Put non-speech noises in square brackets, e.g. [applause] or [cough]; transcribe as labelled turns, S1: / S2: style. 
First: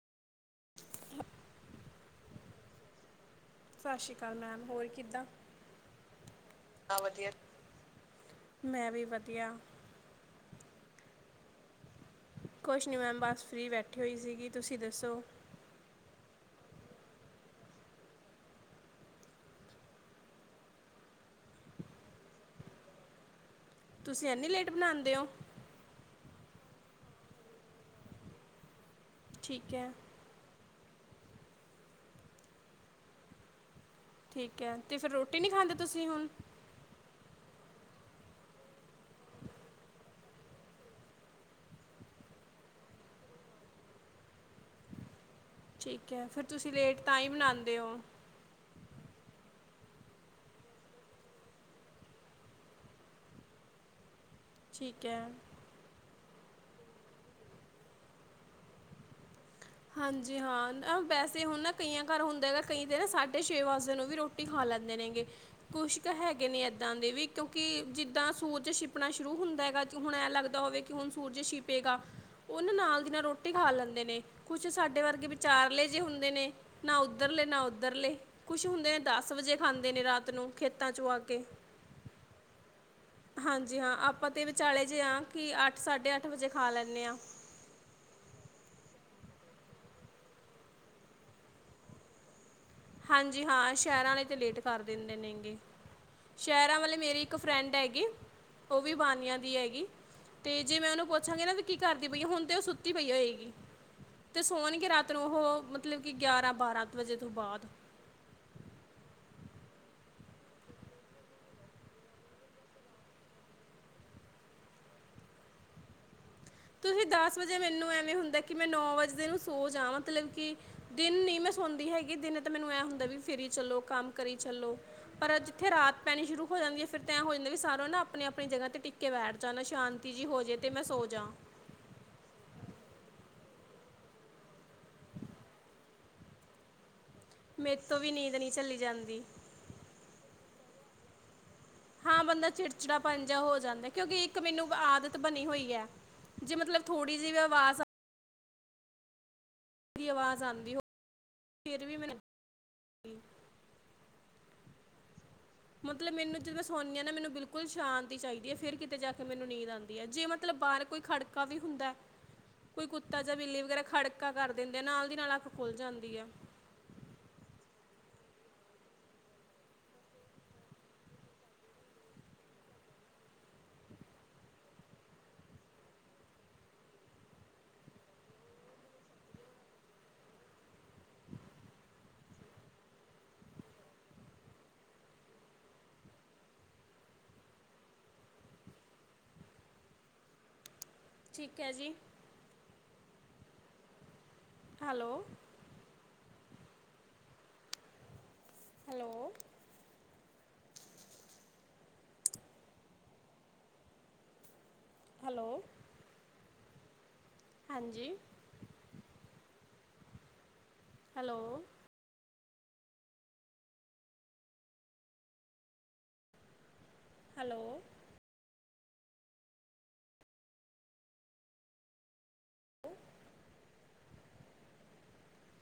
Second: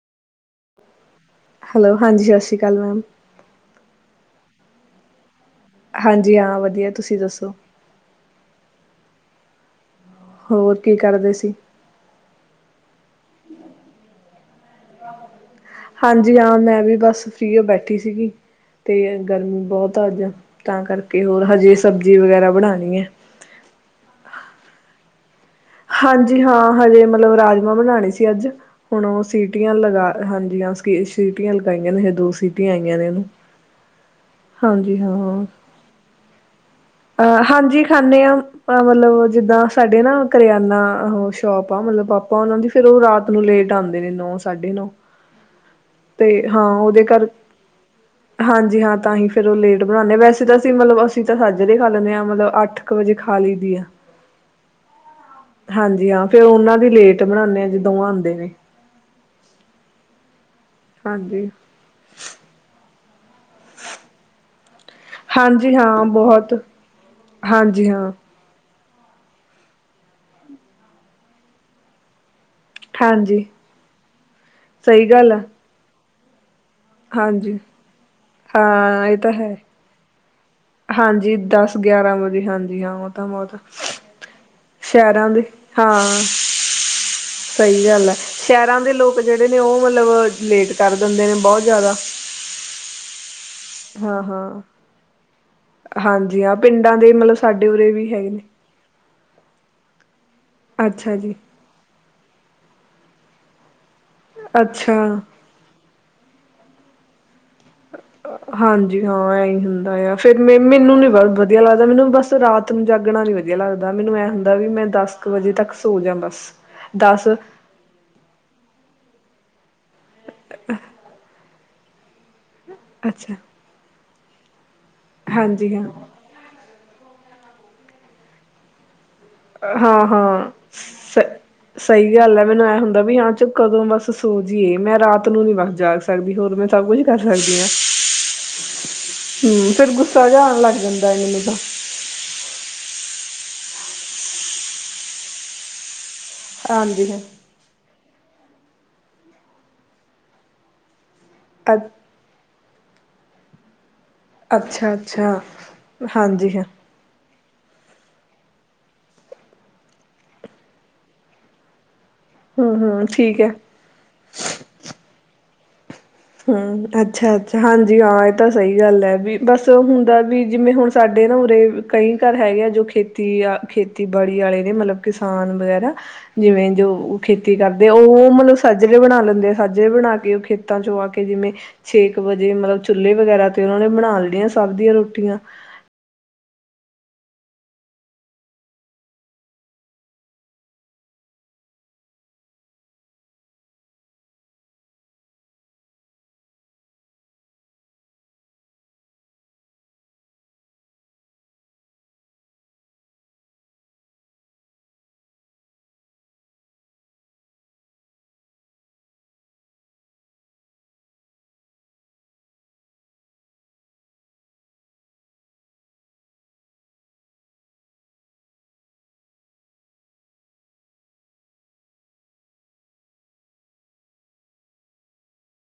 S1: Hello ਹਾਂਜੀ ਸਤਿ ਸ੍ਰੀ ਅਕਾਲ ਮੈਮ
S2: ਸਤਿ ਸ਼੍ਰੀ ਅਕਾਲ ਮੈਮ ਹੋਰ ਕਿੱਦਾਂ।
S1: ਹਾਂਜੀ ਹਾਂ ਵਧੀਆ ਤੁਸੀਂ ਦੱਸੋ।
S2: ਮੈਂ ਵੀ ਵਧੀਆ।
S1: ਹੋਰ ਕੀ ਕਰਦੇ ਸੀ।
S2: ਕੁਛ ਨੀ ਮੈਮ ਬਸ ਫ੍ਰੀ ਬੈਠੀ ਹੋਈ ਸੀਗੀ। ਤੁਸੀਂ ਦੱਸੋ।
S1: ਹਾਂਜੀ ਹਾਂ ਮੈਂ ਵੀ ਬਸ ਫ੍ਰੀ ਏ ਬੈਠੀ ਸੀਗੀ ਤੇ ਗਰਮੀ ਬਹੁਤ ਆ ਅੱਜ ਤਾਂ ਕਰਕੇ ਹੋਰ ਹਜੇ ਸਬਜ਼ੀ ਵਗੈਰਾ ਬਣਾਉਣੀ ਹੈ।
S2: ਤੁਸੀਂ ਐਨੀ ਲੇਟ ਬਣਾਂਦੇ ਔ।
S1: ਹਾਂਜੀ ਹਾਂ, ਹਜੇ ਮਤਲਬ ਰਾਜਮਾਂ ਬਣਾਂਣੇ ਸੀ ਅੱਜ। ਹੁਣ ਔ ਸੀਟੀਆਂ
S2: ਠੀਕ ਹੈ
S1: ਲਗਾ ਹਾਂਜੀਆਂ। ਕੇ ਸੀਟੀਆਂ ਲਗਾਈਆਂ ਨੇ ਹਏ ਦੋ ਸੀਟੀਆਂ ਆਈਆਂ ਨੇ ਔਨੂੰ।
S2: ਠੀਕ ਹੈ, ਤੇ ਫੇਰ ਰੋਟੀ ਨੀ ਖਾਂਦੇ ਤੁਸੀਂ ਹੁਣ?
S1: ਅ ਹਾਂਜੀ ਖਾਂਣੇ ਆ, ਅ ਮਤਲਬ ਜਿਦਾਂ ਸਾਡੇ ਨਾ ਕਰਿਆਨਾ ਅਹੋ ਸ਼ੋਪ ਆ ਮਤਲਬ ਪਾਪਾ ਉਨਾ ਦੀ, ਫੇਰ ਔ ਰਾਤ ਨੂੰ ਲੇਟ ਆਂਦੇ ਨੇ ਨੌ ਸਾਡੇ ਨੌ।
S2: ਠੀਕ ਹੈ ਫਿਰ
S1: ਤੇ ਹਾਂ
S2: ਤੁਸੀਂ ਲੇਟ
S1: ਔਦੇ
S2: ਤਾਂ
S1: ਘਰ
S2: ਹੀ ਬਣਾਉਂਦੇ ਹੋ
S1: ਹਾਂਜੀ ਹਾਂ ਤਾਂ ਹੀ। ਫਿਰ ਔ ਲੇਟ ਬਣਾਂਣੇ ਆਂ। ਵੈਸੇ ਤਾਂ ਅਸੀਂ ਮਲਬ ਅਸੀਂ ਤਾ ਸਾਡ ਜਦੇ ਖਾ ਲੈਂਣੇ ਆਂ, ਮਲਬ ਅੱਠ ਕ ਵਜੇ ਖਾ ਲਈ ਦੀ ਆ।
S2: ਠੀਕ ਹੈ
S1: ਹਾਂਜੀ ਹਾਂ ਫੇਰ ਔਨਾਂ ਵੀ ਲੇਟ ਬਣਾਂਦੇ ਆਂ, ਜੀਦੋ ਔ ਆਂਦੇ ਨੇ।
S2: ਹਾਂਜੀ ਹਾਂ। ਅ ਬੈਸੇ
S1: ਹਾਂਜੀ
S2: ਹੁਣ ਨਾ ਕਈਆਂ ਘਰ ਹੁੰਦਾ ਹੈਗਾ ਕਈ ਜੇਣਾ ਸਾਡ ਸਾਡੇ ਛੇ ਵਜਦੇ ਨੂੰ ਵੀ ਰੋਟੀ ਖਾ ਲੈਂਦੇ ਨੇਗੇ।
S1: ਹਾਂਜੀ
S2: ਕੁੱਛ
S1: ਹਾਂ
S2: ਕ ਹੈਗੇ
S1: ਬਹੁਤ
S2: ਨੇ ਐਦਾਂ ਦੇ ਵੀ, ਕਿਉਂਕਿ
S1: ਹਾਂਜੀ ਹਾਂ
S2: ਜਿੱਦਾਂ ਸੂਰਜ ਛਿਪ ਪਣਾ ਸ਼ੁਰੂ ਹੁੰਦਾ ਹੈਗਾ ਤਿਉ ਹੁਣ ਐਂ ਲੱਗਦਾ ਹੋਵੇ ਕਿ ਹੁਣ ਸੂਰਜ ਛਿਪੇਗਾ। ਔਨਾਂ ਨਾਲ ਦੀ ਨਾਲ
S1: ਹਾਂਜੀ
S2: ਰੋਟੀ ਖਾ ਲੈਂਦੇ ਨੇ। ਕੁਛ ਸਾਡੇ
S1: ਸਹੀ
S2: ਵਰਗੇ
S1: ਗੱਲ ਆ
S2: ਵਿਚਾਰਲੇ ਜੇ ਹੁੰਦੇ ਨੇ। ਨਾ ਉੱਧਰਲੇ
S1: ਹਾਂਜੀ
S2: ਨਾ ਓਧਰਲੇ ਕੁਛ ਹੁੰਦੇ ਨੇ
S1: ਹਾਂ ਇਹ
S2: ਦਸ
S1: ਤਾਂ ਹੈ
S2: ਵਜੇ ਖਾਂਦੇ ਨੇ ਰਾਤ [unintelligible] ਆ
S1: ਹਾਂਜੀ,
S2: ਕੇ
S1: ਦਸ ਗਿਆਰਾਂ ਵਜੇ ਹਾਂਜੀ ਹਾਂ ਔ ਤਾਂ ਬੌਤ
S2: ਹਾਂਜੀ ਹਾਂ ਆਪਾਂ ਤਾਂ ਵਿਚਾਲੇ ਜੇ ਹਾਂ
S1: ਸੈ਼ਰਾਂ ਦੇ
S2: ਕਿ ਅੱਠ
S1: ਹਾਂ,
S2: ਸਾਢੇ ਅੱਠ ਵਜੇ ਖਾ ਲੈਂਦੇ ਹਾਂ
S1: ਸਹੀ ਗੱਲ ਐ, ਸੈ਼ਰਾਂ ਦੇ ਲੋਕ ਲੋਕ ਜੇੜੇ ਨੇ ਔ ਮਲਬ ਲੇਟ ਕਰ ਦੇੰਦੇ ਨੇ ਬੌਤ ਜੈਦਾ।
S2: ਜੀ ਹਾਂ ਸੈ਼ਰਾਂ ਅਲੇ ਤੇ ਲੇਟ ਕਰ ਦੇੰਦੇ ਨੇਗੇ।
S1: ਹਾਂਜੀ ਹਾਂ
S2: ਸੈ਼ਰਾਂ ਵਾਲੇ
S1: ਪਿੰਡਾਂ ਦੇ
S2: ਮੇਰੀ ਇੱਕ
S1: ਮਤਲਬ ਸਾਡੇ
S2: ਫਰੈਂਡ
S1: ਉਰੇ
S2: ਹੈਗੀ,
S1: ਵੀ ਹੈਗੇ ਨੇ
S2: ਔ ਵੀ ਬਾਨੀਆਂ ਦੀ ਹੈਗ ਗੀ। ਤੇ ਜੇ ਮੈਂ ਔਨੂੰ
S1: ਅੱਛਾ ਜੀ
S2: ਪੋਛਾਂਗੀ ਨਾ ਵੀ ਕੀ ਕਰ ਸੁਤੀ ਪਈ ਐ ਹੁਣ ਤੇ ਔ ਸੁੱਤੀ ਪਈ ਹੋਏਗੀ। ਤੇ ਸੋਣਗੇ
S1: ਅੱਛਾ
S2: ਰਾਤ ਨੂੰ ਓਹ ਮ ਮਤਲਬ ਕਿ ਗਿਆਰਾਂ ਬਾਰਾਂ ਤ ਵਜੇ ਤੋਂ ਬਾਦ।
S1: ਅ ਅ ਹਾਂਜੀ ਹਾਂ ਐਹੀ ਹੁੰਦਾ ਆ, ਫੇਰ ਮੇ ਮੇਨੂੰ ਨੀ ਬ ਵਧੀਆ ਲੱਗਦਾ ਮੈਨੂੰ ਬਸ ਰਾਤ ਨੂੰ ਜਾਗਣਾ ਨੀ ਵਧੀਆ ਲੱਗਦਾ, ਮੈਨੂੰ ਐ ਹੁੰਦਾ ਵੀ ਮੈਂ ਦਸ ਕ ਵਜੇ ਤੱਕ ਸੋ ਜਾ ਬਸ।
S2: ਤੁਸੀਂ ਦਸ ਵਜੇ ਮੈਨੂੰ ਐਵੇਂ ਹੁੰਦੈ ਕਿ ਮੈਂ ਨੌ ਵਜਦੇ ਨੂੰ ਸ ਜਾਂ ਮਤਲਬ ਕਿ ਦਿਨ ਨੀ ਮੈਂ ਹੋੰਦੀ ਹੈਗੀ ਇਹ ਦਿਨ ਤਾਂ ਮੈਨੂੰ ਇਹੀ ਹੁੰਦਾ ਵੀ
S1: ਅੱਛਾ
S2: ਫਿਰ ਈ ਚਲੋ ਕੰਮ। ਕਰੀ ਚੱਲੋ, ਪਰ ਏਹ ਜਿੱਥੇ
S1: ਹਾਂਜੀ ਹਾਂ
S2: ਰਾਤ ਪੈਣੀ ਸ਼ੁਰੂ ਹੋ ਜਾਂਦੀ ਹੈ ਫੇਰ, ਤ ਹੋ ਜਾਂਦਾ ਵੀ ਸਾਰ ਨਾ ਆਪਣੀ ਆਪਣੀ ਜਗ੍ਹਾ ਤੇ ਟਿਕ [inaudible] ਟਿਕ ਕੇ ਬੈਠ ਜਾਨ
S1: ਹਾਂ
S2: ਸ਼ਾਂਤੀ ਜੀ
S1: ਹਾਂ
S2: ਹੋਜੇ ਤੇ ਮੈਂ ਸੋ
S1: ਸ
S2: ਜਾ,
S1: ਸਹੀ ਗੱਲ ਏ ਮੈਨੂੰ ਇਹ ਹੁੰਦਾ ਵੀ ਹਾਂ ਚ ਕਦੋਂ ਬਸ ਸੋ ਜੀਏ ਮੈਂ ਰਾਤ ਨੂੰ ਨੀ ਬਸ ਜਾਗ ਸਕਦੀ ਹੋਰ ਮੈਂ ਸਭ ਕੁਛ ਕਰ ਸਕਦੀਆਂ
S2: ਮੇਰੇ ਤੋਂ ਵੀ ਨੀਂਦ ਨਹੀਂ ਚੱਲੀ ਜਾਂਦੀ
S1: ਹੂੰ ਫੇਰ ਗੁੱਸਾ ਜਾ ਆਣ ਲੱਗ ਜਾਂਦਾ। ਮੈਨੂੰ ਤਾ, ਤ
S2: ਹਾਂ ਬੰਦਾ ਚਿੜਚਿੜਾ ਪਨ ਜਾ ਹੋ ਜਾਂਦਾ ਕਿਉਂਕਿ ਇੱਕ ਮਿਨੂੰ ਆਦਤ ਬਣੀ ਹੋਈ ਹੈ। ਜੇ ਮਤਲਬ
S1: ਹਾਂਜੀ
S2: ਥੋੜ੍ਹੀ
S1: ਹਾਂ
S2: ਜਿਹੀ ਵੀ ਅਵਾਜ਼। ਦੀ ਆਵਾਜ਼ ਆਦੀ ਹੋ ਫਿਰ
S1: ਅ
S2: ਵੀ ਮੈਨੂੰ [unintelligible] [inaudible]
S1: ਅੱਛਾ-ਅੱਛਾ,
S2: ਮਤਲਬ ਮੈਨੂੰ
S1: ਹਾਂਜੀ
S2: ਜਦੋਂ
S1: ਹਾਂ,
S2: ਮੈਂ ਸੋਂਨੀ ਆ ਨਾ ਮੈਨੂੰ ਬਿਲਕੁਲ ਸ਼ਾਂਤ ਚਾਈਦੀ ਹੈ ਫੇਰ ਕਿਤੇ ਜਾ ਕੇ ਮੈਨੂੰ ਨੀਂਦ ਆਦੀ ਏ ਜੇ ਮਤਲਬ ਬਾਹਰ ਕੋਈ ਖੜਕਾ ਵੀ ਹੁੰਦਾ। ਕੋਈ
S1: ਹੂੰ-ਹੂੰ
S2: ਕੁੱਤਾ ਜਾਂ
S1: ਠੀਕ ਐ।
S2: ਬਿੱਲੀ ਵਗੈਰਾ ਖੜਕਾ ਕਰ ਦਿੰਦੇ ਆ ਨਾਲ ਦੀ ਨਾਲ ਆ, ਖੁੱਲ ਜਾਂਦ।
S1: ਹੂੰ ਅੱਛਾ-ਅੱਛਾ ਹਾਂਜੀ ਹਾਂ। ਤਾਂ ਸਹੀ ਗੱਲ ਏ ਵੀ ਬਸ ਹੁੰਦਾ ਵੀ ਜਿਵੇਂ ਹੁਣ ਸਾਡੇ ਨਾ ਉਰੇ ਕਈ ਘਰ ਹੈਗੇ ਆ ਜੋ ਖੇਤੀ ਖੇਤੀਬਾੜੀ ਆਲੇ ਨੇ ਮਤਲਬ ਕਿਸਾਨ ਵਗੈਰਾ ਜਿਵੇਂ ਜੋ ਖੇਤੀ ਕਰਦੇ ਉਹ ਮਤਲਬ ਸਾਜਰੇ ਬਣਾ ਲੈਂਦੇ ਆ ਸਾਜਰੇ ਬਣਾ ਕੇ ਖੇਤਾਂ ਚੋਂ ਆ। ਕੇ ਜਿਵੇਂ ਛੇ ਕੁ ਵਜੇ ਮਲਬ ਚੁੱਲ੍ਹੇ ਵਗੈਰਾ ਤੇ ਉਹਨਾਂ ਨੇ ਬਣਾ ਲੈਣੀਆਂ ਸਭ ਦੀਆਂ ਰੋਟੀਆਂ
S2: ਠੀਕ ਹੈ ਜੀ, ਹੈਲੋ, ਹੈਲੋ ਹੈਲੋ, ਹਾਂਜੀ, ਹੈਲੋ, ਹੈਲੋ, ਦ [unintelligible] [inaudible]